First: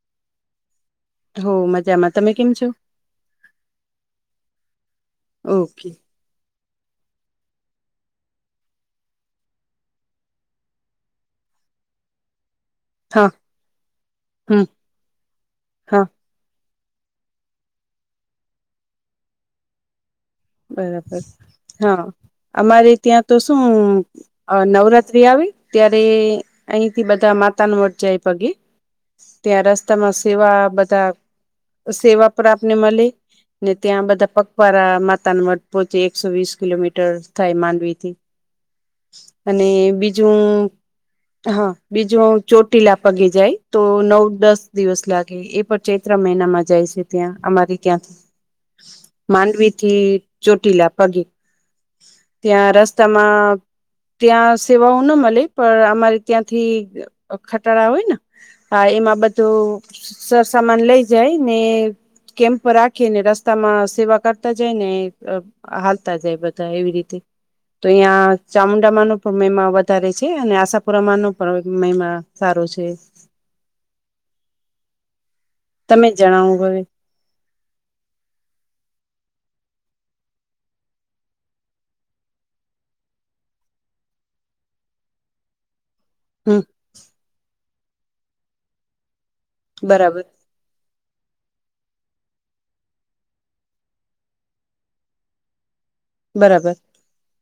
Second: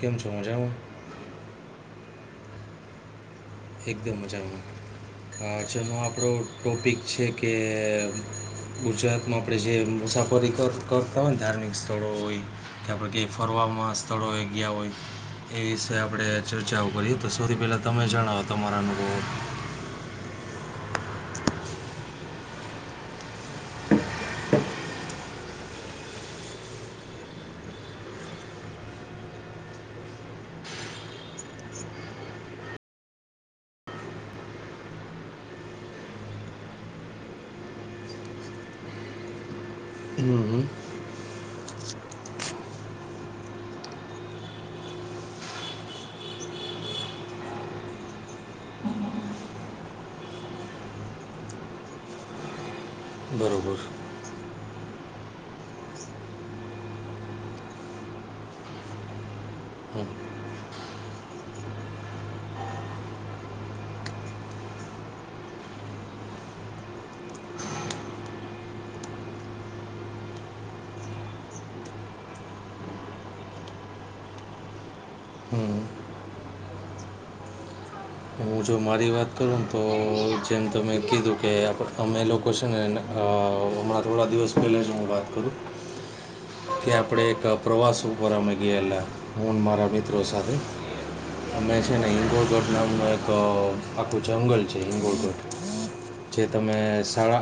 કેમસો મજા હોય હ મજામાં તમે કેમ છો. એકદમ મજામાં ઓકે જેનો આપણો ટોપિક છે કે ગુજરાતમાં આપણે જે મુસાફરી કરતા હોય ને ધાર્મિક સ્થળો હોય. કે આપણે હા કં ફરવામાં સ્થળોએ હમ ગયા હોય. એ વિષ હા આપણેે ચર્ચાઓ કરીએ તો સૌથી પહેલા તમે જણાવો તમારા અનુભવ બરાબર હા અમારે ત્યાં તો શું. અ નવરાત્રી આવે ત્યારે અહીથી બધા માતા ને મઠ જાય પગે ત્યાં રસ્તામાં સેવા બધા સેવા પ્રા આપને મળે ને ત્યાં બધા પગપળા માતાના મઠ પોહોચે એકસો વીસ કિલોમીટર થાય માંડવી થી અને હમ હમ બીજું. હા બીજું ચોટીલા પગી જાય તો નવ દસ દિવસ લાગે એ પર ચે ત્રણ મહિનામાં જાય છે ત્યાં અમારી ત્યાં [inaudible] માંડવી થી ચોટીલા પગે ત્યાં રસ્તામાં બરોબર ત્યાં સેવાઓ ના મળે પણ અમારે ત્યાંથી ખટાડા હોય ને હા એમાં બધું. હમ સરસામાન લઈ જાય ને કેમ્પ રાખીને રસ્તા માં સેવા કર તો જેય ને હાલતા જાય બધા એવી રીતે તો અહીં ચામુંડામાંનો પણ મહીમા વધારે છે અને આશાપુરામાંનો પણ મહીમા સારો છે. હમ તમે જણાવો હવે. હું જો મારી વાત કરું ને તો જેમ તમે કીધું કે આપ અમે લોકો છે ને એ ને હ હમણા થોડા દિવસ પહેલે જ હું વાત કરું હમ કે આપણે એક પ્રવાસ ઉપર અમે ગયેલા હું મારા મિત્રો બરાબર સાથે અમે છે ને હિંગોલગઢ નામનું એક આખું જંગલ છે હિંગોગઢ [unintelligible] જે બરાબર તમે સાળ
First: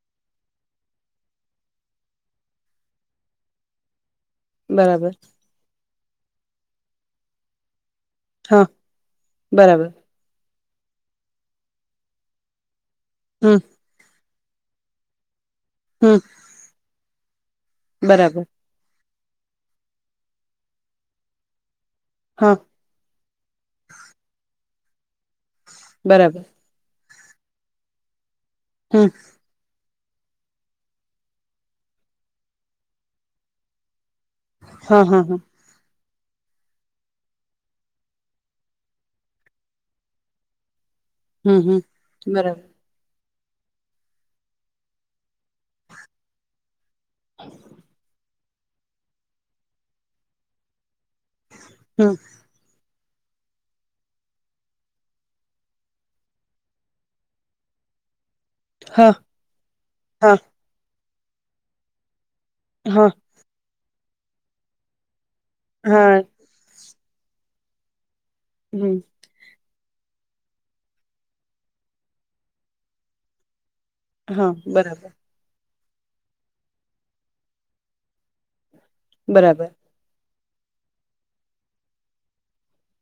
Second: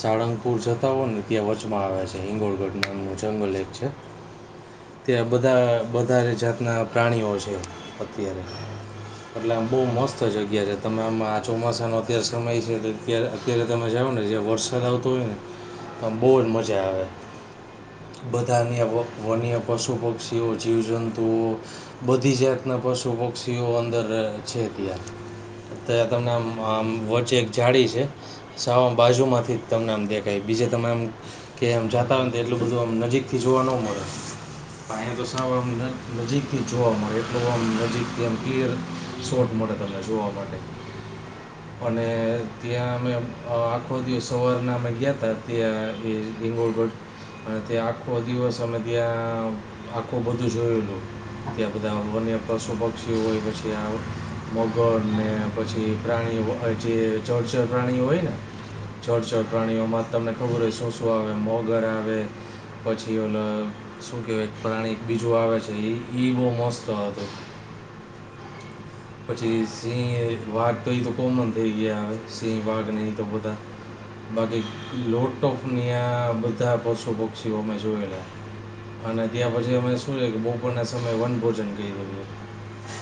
સાળંગપુર જતા હો ને ત્યાં વચમાં આવે છે હિંગોળગઢ ના અનુંજ જંગલે છે બરાબર ત્યાં બધા બારે જાતના પ્રાણીઓ છે. અત્યારે હા એટલે આમ બહુ બરાબર મસ્ત તો જગ્યા છે તમે આ આ ચોમાસાનો અત્યારે સમય છે તો અત્યારે હમ અત્યારે તમે મજા આવે ને જે વરસાદ આવતો હોય ને તો હમ બો જ મજા આવે બરાબર બધાન્ય વન્ય પશુ પક્ષીઓ જીવજંતુઓ બધી હા જાતના પશુ પક્ષીઓ અંદર છે ત્યાં ત્યાં તમને બરાબર આમ આમ વચ્ચે એક જાડી છે સાવમ હમ બાજુ માંથી તમને આમ દેખાય બીજે તમે આમ કે આમ જાતા હોય ને એટલું બધું આમ નજીક થી જોવા ન મળે હા પાહે હા તો હા સાવ આમ નજીકથી જ જોવા મળે એટલું આમ નજીકથી એમ કલીયર શોર્ટ મળે તમને જોવા માટે હમ હમ અને બરાબર ત્યાં અમે અ આખો દિવસ સવાર ના અમે ગયા તા [unintelligible] અને તે આખો દિવસ અમે ત્યાં આખું બધું જોયેલું ત્યા હમ બધા [unintelligible] પશુ પક્ષી હોય પછી આ મગર ને પછી પ્રાણીઓ જે જરચર પ્રાણીઓ હોય ને હા જરચર પ્રાણીઓમાં તમને હા ખબર હોય શું શું આવે મગર આવે હા પછી ઓલ શું કેવાય પ્રાણી એક બીજું આવે છે એ હા ઈ બહુ મસ્ત હતું હમ પછી સિંહ વાઘ તો ઈ તો કોમન થઈ ગયા હવે સિંહ વાઘ ને એ તો બધા હા બાકી બરાબર લોટોફની આ બધા પશુ પક્ષીઓ અમે જોયેલા અને ત્યાં બરાબર પછી અમે શું છે કે બપોરના સમયે વન ભોજન કઇરુ તું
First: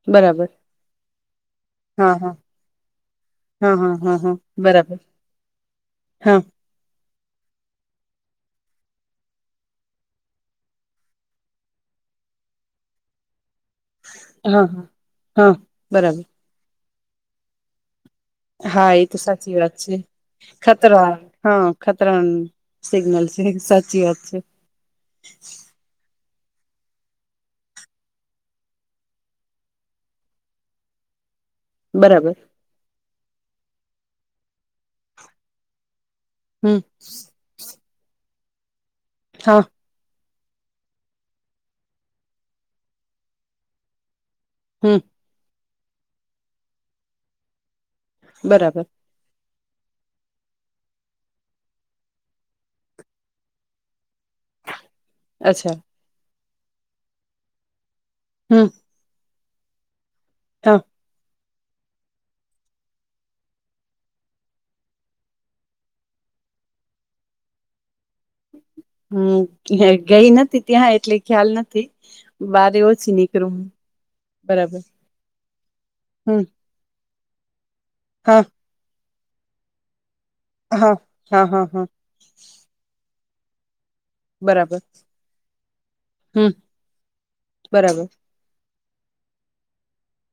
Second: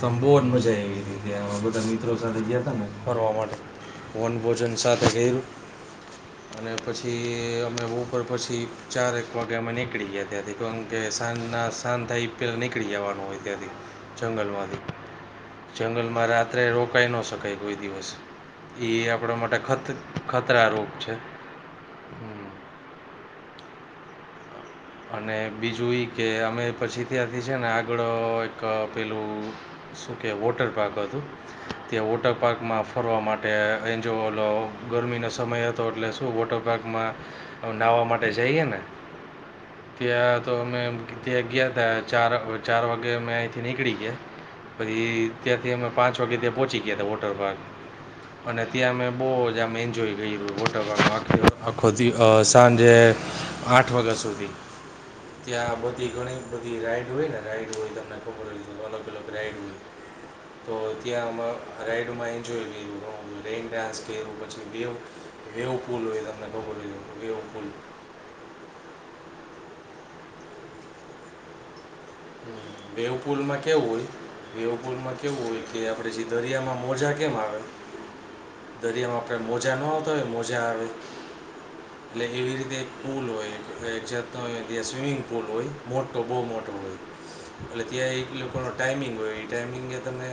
સંભોન બરાબર મજા આયવી તી ત્યાં બધા મિત્રો હા હા સાથે ગયા તા ને ફરવા માટે હા હા હા વન હા ભોજન બરાબર સાથે કયરુ હા અને પછી અમે બપોર પછી ચારૅક વાગ્યા અમે નીકળી ગયા ત્યાંથી કારણ કે સાંજના શાંત થાય એ પહેલા નીકળી જવાનું હોય ત્યાંથી હા જંગલમાંથી હા હા જંગલમાં બરાબર રાત્રે રોકાઈ ન શકાય કોઈ દિવસ હા ઈ એ તો આપડા સાચી માટે વાત ખત છે ખતરા રોપ છે હા ખતરા હમ. સિગ્નલ છે સાચી વાત છે અને બીજું ઈ કે અમે પછી ત્યાંથી છે ને આગળ એક પેલું શું કે વોટરપાર્ક હતું ત્યાં વોટર બરાબર પાર્કમાં ફરવા માટે એન્જોલો ગરમીનો સમય હતો એટલે શું વોટર હમ પાર્કમાં નાહવા માટે જઈએ ને હા ત્યાં તો મેં ત્યાં ગયા તા ચાર ચાર વાગે અમે અયથી નીકળી ગયા હમ પછી ત્યાંથી અમે પાંચ વાગે ત્યાં પહોંચી ગયા હતા વોટર પાર્ક અને બરાબર ત્યાં અમે બો જ આમ એન્જોય કયરુ વોટરપાર્કમાં આખો દિ અ સાંજે આઠ વાગ્યા સુધી ત્યાં અચ્છા બધી ઘણી બધી રાઈડ હોય ને રાઈડ હોય તમને હમ હોય તો અલગ અલગ રાઇડ ત ત્યાં અમ રાઈડમાં એન્જોય લીધું મેઇન ડાન્સ કર પછી બેવ બેવ પુલ હોય તમને ખબર હોઈ તો બેવ પુલ હમ ગઈ નથી ત્યાં એટલે ખ્યાલ નથી બા વેવ પુલ માં કેવું હોય વેવપુલ માં કેવું હોય કે આપડે જે હમ દરિયામાં મોજા કેમ આવે હા દરિયામાં આપડે મોજા ન આવતા હોય મોજા આવે હા હા હા હા એટલે એવી રીતે એક પુલ હોય જેમ એક બરાબર સ્વિમિંગ પુલ હોય મોટો બહુ હમ મોટો હોય એટલે બરાબર ત્યાં એ લોકોનો ટાઈમિંગ હોય એ ટાઈમિંગ તમે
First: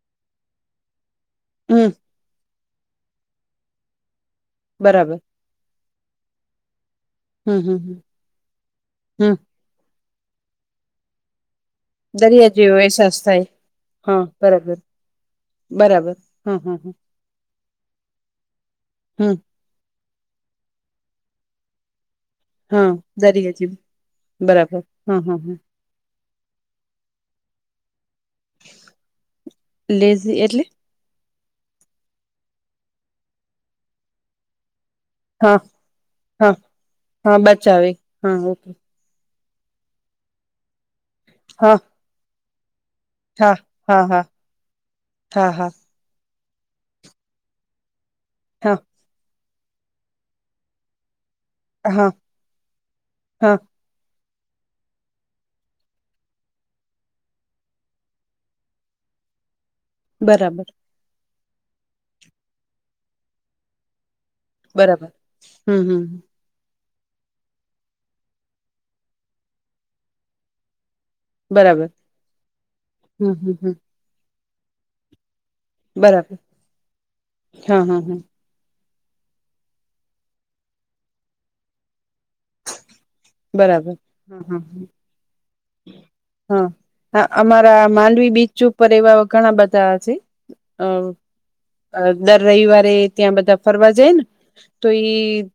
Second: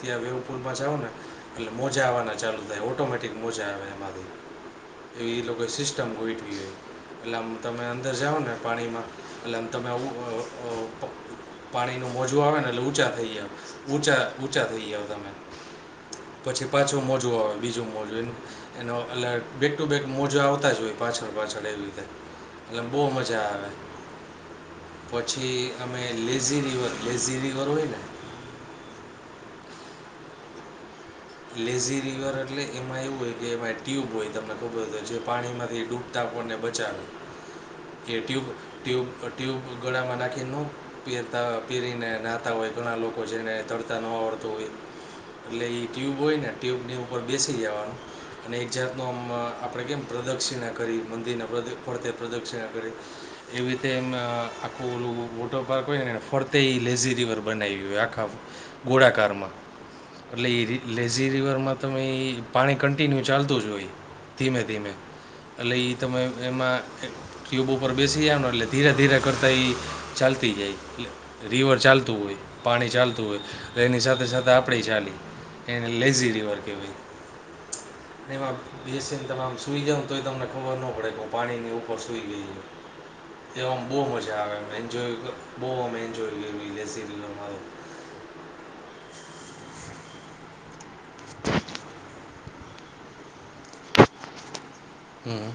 ત્યાં વેવપુલમાં જાઓ ને એટલે હમ મોજા આવાના ચાલુ થાય ઓટોમેટિક મોજા આવે એમાં બરાબર એ લોકો એ સીસ્ટમ ગોઠવી હોય એટલે હમ તમે હમ અંદર જાઓને પાણીમાં હમ એટલે આમ તમે આવું અ અ પાણીનું મોજું દરિયા આવે ને જેવો એટલે ઊંચા અહેસાસ થઈ થાય જાઓ ઊંચા હા ઊંચા બરાબર થઈ જાવ તમે બરાબર હમ્મ હમ્મ હમ્મ જૂઓ હવે બીજું મોજું એને એનો એટલે હમ બેક ટુ બેક મોજા આવતા જ હોય પાછળ પાછળ એવી રીતે એટલે હા બહુ મજા દરિયા આવે જેવું બરાબર હા હા હા પછી અમે લેઝી રિવર લેઝી રિવર હોય ને લેઝી એટલે લેઝી રિવર એટલે એમાં એવું હોય કે એમાં ટ્યુબ હોય તમને ખબર હોય તો જે હા પાણીમાંથી ડૂબતા કોને હા બચાવે હા બચાવે કે હા ટ્યુબ ઓકે ટ્યુબ ટ્યુબ ગળામાં નાખી નો પહેરતા હા પહેરીને નાહતા હોય ઘણા લોકો લોકો છે ને હા તડતા હા નો હા આવડ તું હોય હા હા એટલે ટ્યુબ હોય ને ટ્યુબની ઉપર બેસી જવાનું અને એક હા જાત નું આમ આપણે કેમ પ્રદક્ષિણા કરી મંદિરના ફરતે હા પ્રદક્ષિણા કરી હા એવી તેમ આખું ઓલું વોટર પાર્ક હોય ને ફરતે લેઝી રિવર બનાવ્યું હોય આખા ગોળાકારમાં એટલે બરાબર એ લેઝી રિવરમાં તમે એ પાણી કન્ટિન્યુ ચાલતું જ હોય ધીમે ધીમે બરાબર એટલે હમ એ હમ તમે એમાં એ ક્યુબ ઉપર બેસી જાઓ ને એટલે ધીરે ધીરે કરતાં એ ચાલતી જાય એટલે રિવર બરાબર ચાલતું હોય પાણી ચાલતું હમ હમ હમ હોય એની સાથે સાથે આપણે ચાલી એ લેઝી બરાબર રિવર કેવાય હા હા હા તેમાં એસીને તમામ સુઈ જાઓ તોય તમને ખબર ન પડે હું પાણીની ઉપર સૂઈ ગઈ એવામાં બરાબર બહું મજા હા આવે હા એમ એન્જોય બઉ એજોય હા વિદેશી હા અમારા માંડવી બીચ ઉપર એવા ઘણા બધા છે અ અ દર રવિવારે ત્યાં બધા ફરવા જાય ને તો એ હં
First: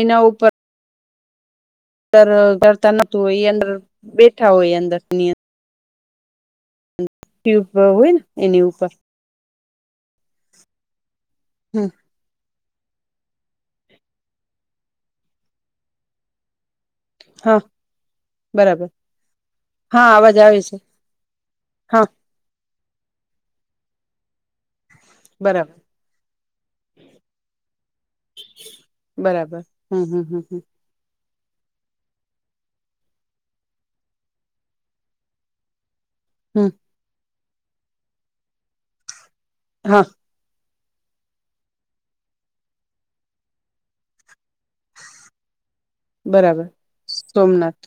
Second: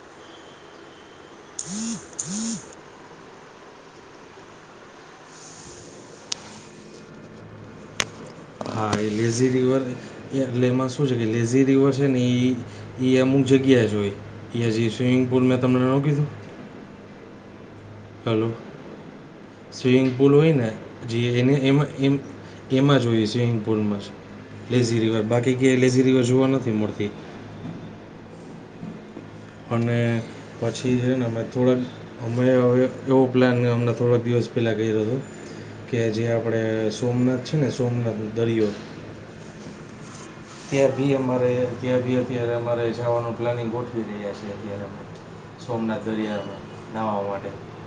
એના ઉપર અતાર કરતા નતું હોય એ અંદર બેઠા હોય એ અંદર ની અ અન ટ્યુબ હોય ન હા એ લેઝી રિવર એ એટલે એમાં શું છે કે લેઝી હમ રિવર છે ને ઈ એ અમુક જગ્યાએ જ હોય એ હજી સ્વિમિંગ પુલ મેં તમને ન કીધું હા. હલો બરાબર હા સ્વિમિંગ પુલ અવાજ હોય આવે ને છે જી એને એમાં હા એમ એમાં જોઈએ સ્વિમિંગ પુલમાં જ લેઝી રિવર બાકી કે બરાબર લેઝી રિવર જોવા નથી મળતી બરાબર. પણ હમ મેં હમ હમ હમ પછી થી જોયું ને અમે થોડાક અમે હવે એવો પ્લાન અમને થોડાક દિવસ પહેલાં કયો તો કે જે આપડે હમ સોમનાથ છે ને સોમનાથ દરિયો હા. ત્યાં ભી અમારે ત્યાં ભી અત્યારે અમારે જવાનું પ્લાનિંગ ગોઠવી રહ્યા છે અત્યારે સોમનાથ દરિયામાં બરાબર નાવા માટે સોમનાથ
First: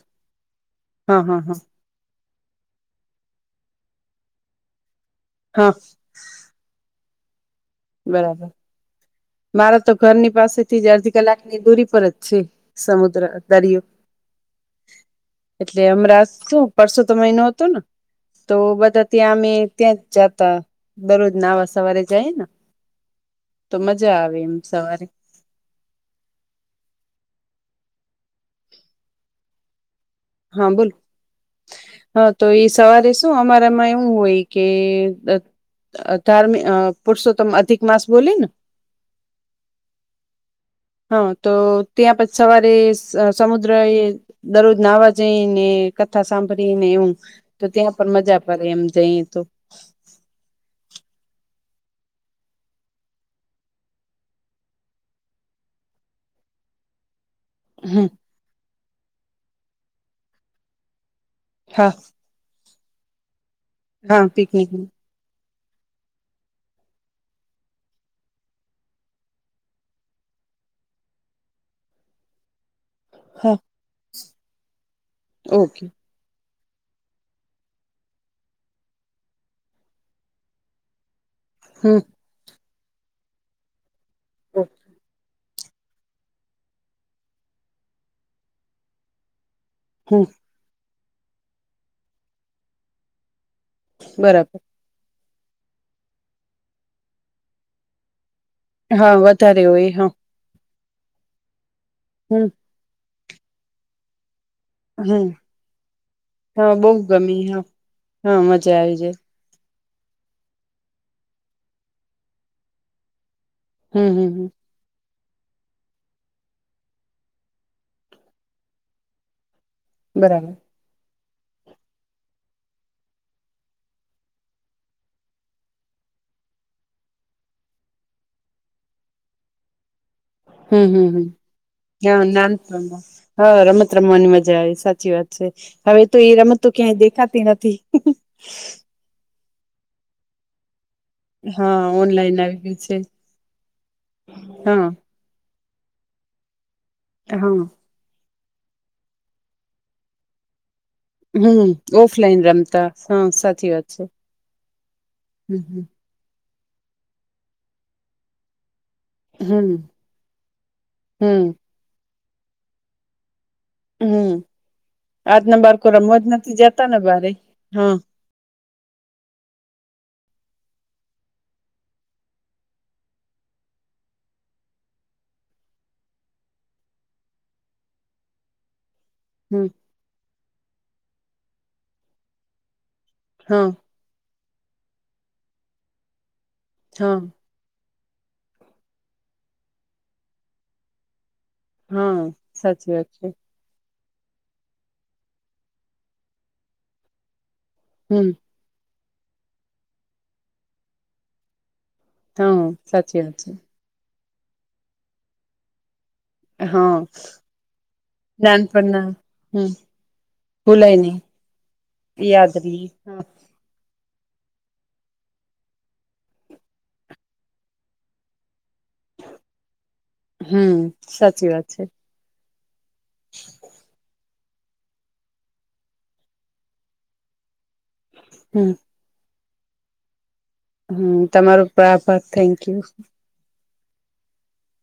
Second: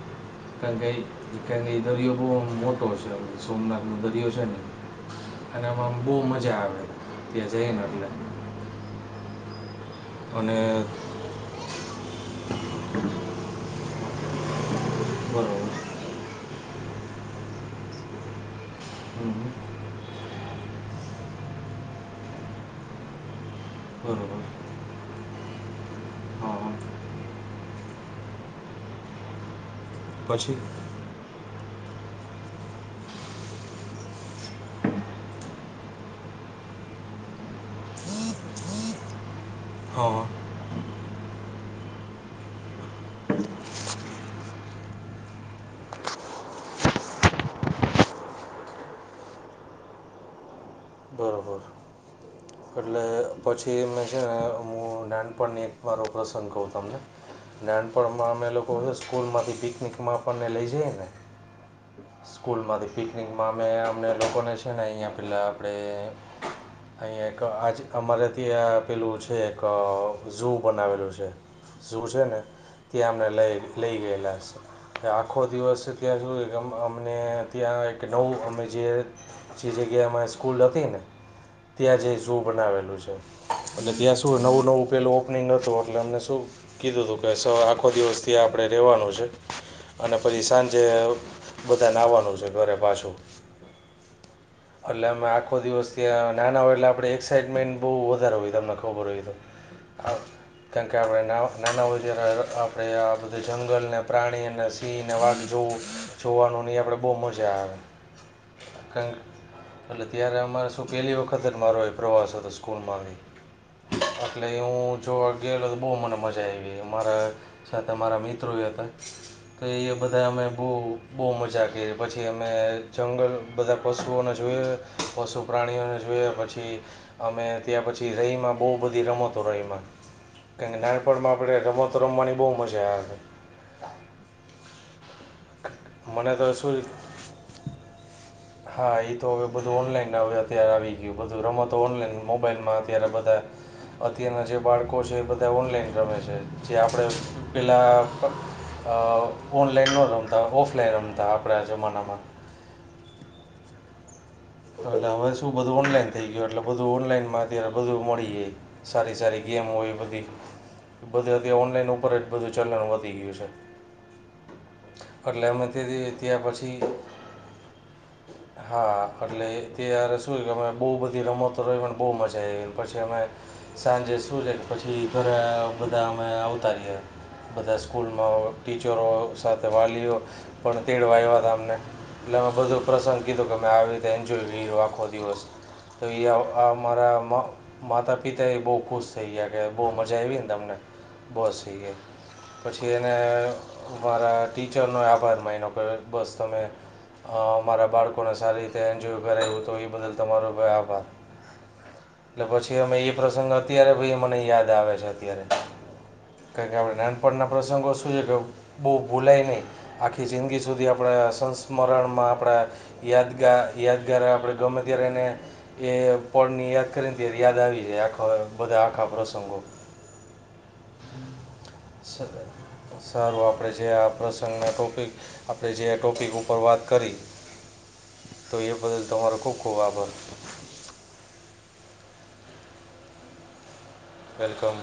કારણ કે ઈ હા હા હા ત્યાંની દરિયો બહુ આમ મોટો છે સોમનાથ નો દરિયો છે ને અને હા આમાં બહુ મજા આવે ત્યાં જઈને એટલે બરાબર મારા તો ઘરની અને પાસેથી જ અડધી કલાકની દૂરી પર જ છે સમુદ્ર દરિયો બરાબર એટલે હમરાજ શું પરસો તો મહિનો હતો ને તો બધા હં હં ત્યાં અમે ત્યાં જ જાતા દરરોજ નાવા સવારે જાય ને તો મજા બરાબર આવે એમ સવારે હં હં પછી હા બોલ. હા તો એ સવારે શું અમારામાં એવું હોય કે ધાર્મિક પુરુષોત્તમ અધિક માસ બોલી ને હ હા તો ત્યાં પછી સવારે સમુદ્ર એ દરરોજ નાવા જઈ ને કથા સાંભળી ને એવું તો ત્યાં આપણ મજા પડે એમ જઈએ તો બરાબર એટલે પછી મેં છે ને હું નાનપણની એક મારો પ્રસંગ કહું તમને હમ નાનપણમાં અમે લોકો સ્કૂલ માંથી પિકનિકમાં આપણને લઈ જઈ ને હા સ્કૂલમાંથી પિકનિકમાં અમે અમને હા લોકોને પિકનિક છે ને અહિયાં પેલા આપણે અહીંયા એક આ જ અમારે ત્યાં આપેલું છે એક ઝુ બનાવેલું છે ઝુ છે ને ત્યાં અમને હા લઈ લઈ ગયેલા છે અને આખો દિવસ ઓકે ત્યાં શું એક અમને ત્યાં એક નવું અમે જે જે જગ્યામાં સ્કૂલ હતી ને હમ ત્યાં જ ઝુ બનાવેલું છે એટલે ત્યાં શું નવું નવું પેલું ઓપનિંગ હતું. એટલે અમને શું કીધું હતું કે આખો દિવસથી આપણે રેવાનું છે. અને હમ પછી સાંજે બધાને આવવાનું છે ઘરે પાછું બરાબર એટલે અમે આખો દિવસ ત્યાં નાના હોય એટલે આપડે એક્સાાઈટમેન્ટ બહુ વધારે હોય તમને હા વધારે હોય હા કેમ કે આપણે નાના હોય ત્યારે હમ આપણે આ બધે જંગલને પ્રાણી અને ને હમ વાઘ જોઉ જોવાનું હા નહી આપડે બહુ ગમી મજા હા આવે. હા મજા આવી જાય. કારણ એટલે ત્યારે અમારે શું પહેલી વખત જ મારો એ પ્રવાસ હતો સ્કૂલમાં હમ હમ એટલે હમ [inaudible] જોવા ગયેલો તો બહુ મને મજા આવી મારા સાથે મારા મિત્રો એ હતા તો એ બધા અમે બરાબર બહુ બહુ મજા કરી પછી અમે જંગલ બધા પશુઓને જોઈ પશુ પ્રાણીઓને જોયા પછી અમે ત્યાં પછી રહીમાં બહુ બધી રમતો રહીમાં કેમ કે હમ હમ હમ નાનપણમાં આપણે રમતો હા રમવાની બહુ મજા નાનપણમાં આવે. હા રમત રમવાની મજા આવે સાચી વાત છે હવે તો મને એ રમત તો શું ક્યાંય દેખાતી નથી. [inaudible] હા એ તો હવે બધું ઓન લાઈન [inaudible] આવી ગયું બધું રમતો હા ઓનલાઈન આવી મોબાઈલમાં ગયું છે અત્યારે બધા અત્યારના જે હા બાળકો છે બ ઓનલાઈન રમે છે જે આપણે હા પેલા અ ઓનલાઈન નો રમતા ઓફલાઇન રમ હમ ઓફલાઈન રમતા સાવ સાચી વાત છે. એટલે હવે શું બધું હમ ઓનલાઈન થઈ ગયુ એટલે બધું ઓનલાઈન માં અત્યારે બધું મળી જાય. સારી સારી ગેમો હમ હોય બધી બધી હમ અત્યારે ઓનલાઈન ઉપર જ બધું ચલન વધી ગયું છે. હમ એટલે આજના અમે બાળકો તેથી રમવા જ ત્યાં નથી પછી જતા ને બારે હા હા એટલે ત્યારે શું કે અમે બહુ બધી રમતો રમીને બહુ મજા આવી પછી અમે સાંજે સુું છે પછી ઘરે બધા અમે આવતા રયા. બધા સ્કૂલમાં ટીચરો હમ સાથે વાલીઓ પણ તેડવા આવ્યા તા અમને એટલે મે બધું પ્રસંગ કીધું કે હા અમે આવી એન્જોય રયો આખો દિવસ તો એ અમ હા અમારા માતા પિતા એ બહુ ખુશ થઈ ગયા કે બહુ મજા આવી ને તમને બસ હા પછી સાચી વાત એને છે મારા ટીચરનો આભાર માનનો કે બસ તમે મારા હમ બાળકોને સારી એન્જોય કરાયું તો એ બદલ તમારો ભાઈ આભાર એટલે હા પછી અમે એ સાચી વાત પ્રસંગ છે અત્યારે બી મને યાદ આવે છે અત્યારે કારણ કે હા આપણે નાનપણના પ્રસંગો શું છે કે બહુ નાનપણના ભૂલાય નય હમ આખી જિંદગી સુધી ભૂલાય આપણે નહી સંસ્મરણમાં યાદ આપણે રહી યાદ યાગા યાદગાર આપણે ગમે ત્યારે એને એ પળની યાદ કરીને ત યાદ આવી જાય આખા બધા આખા પ્રસંગો હમ સાચી વાત છે. સ સારું આપણે છે આપ પ્રસંગના ટોપિક આપણે જે ટોપિક ઉપર વાત કરી તો હમ એ બદલ તમારો ખુબ ખુબ આભાર. હમ તમારો પણ આભાર થેન્ક યુ. વેલકમ.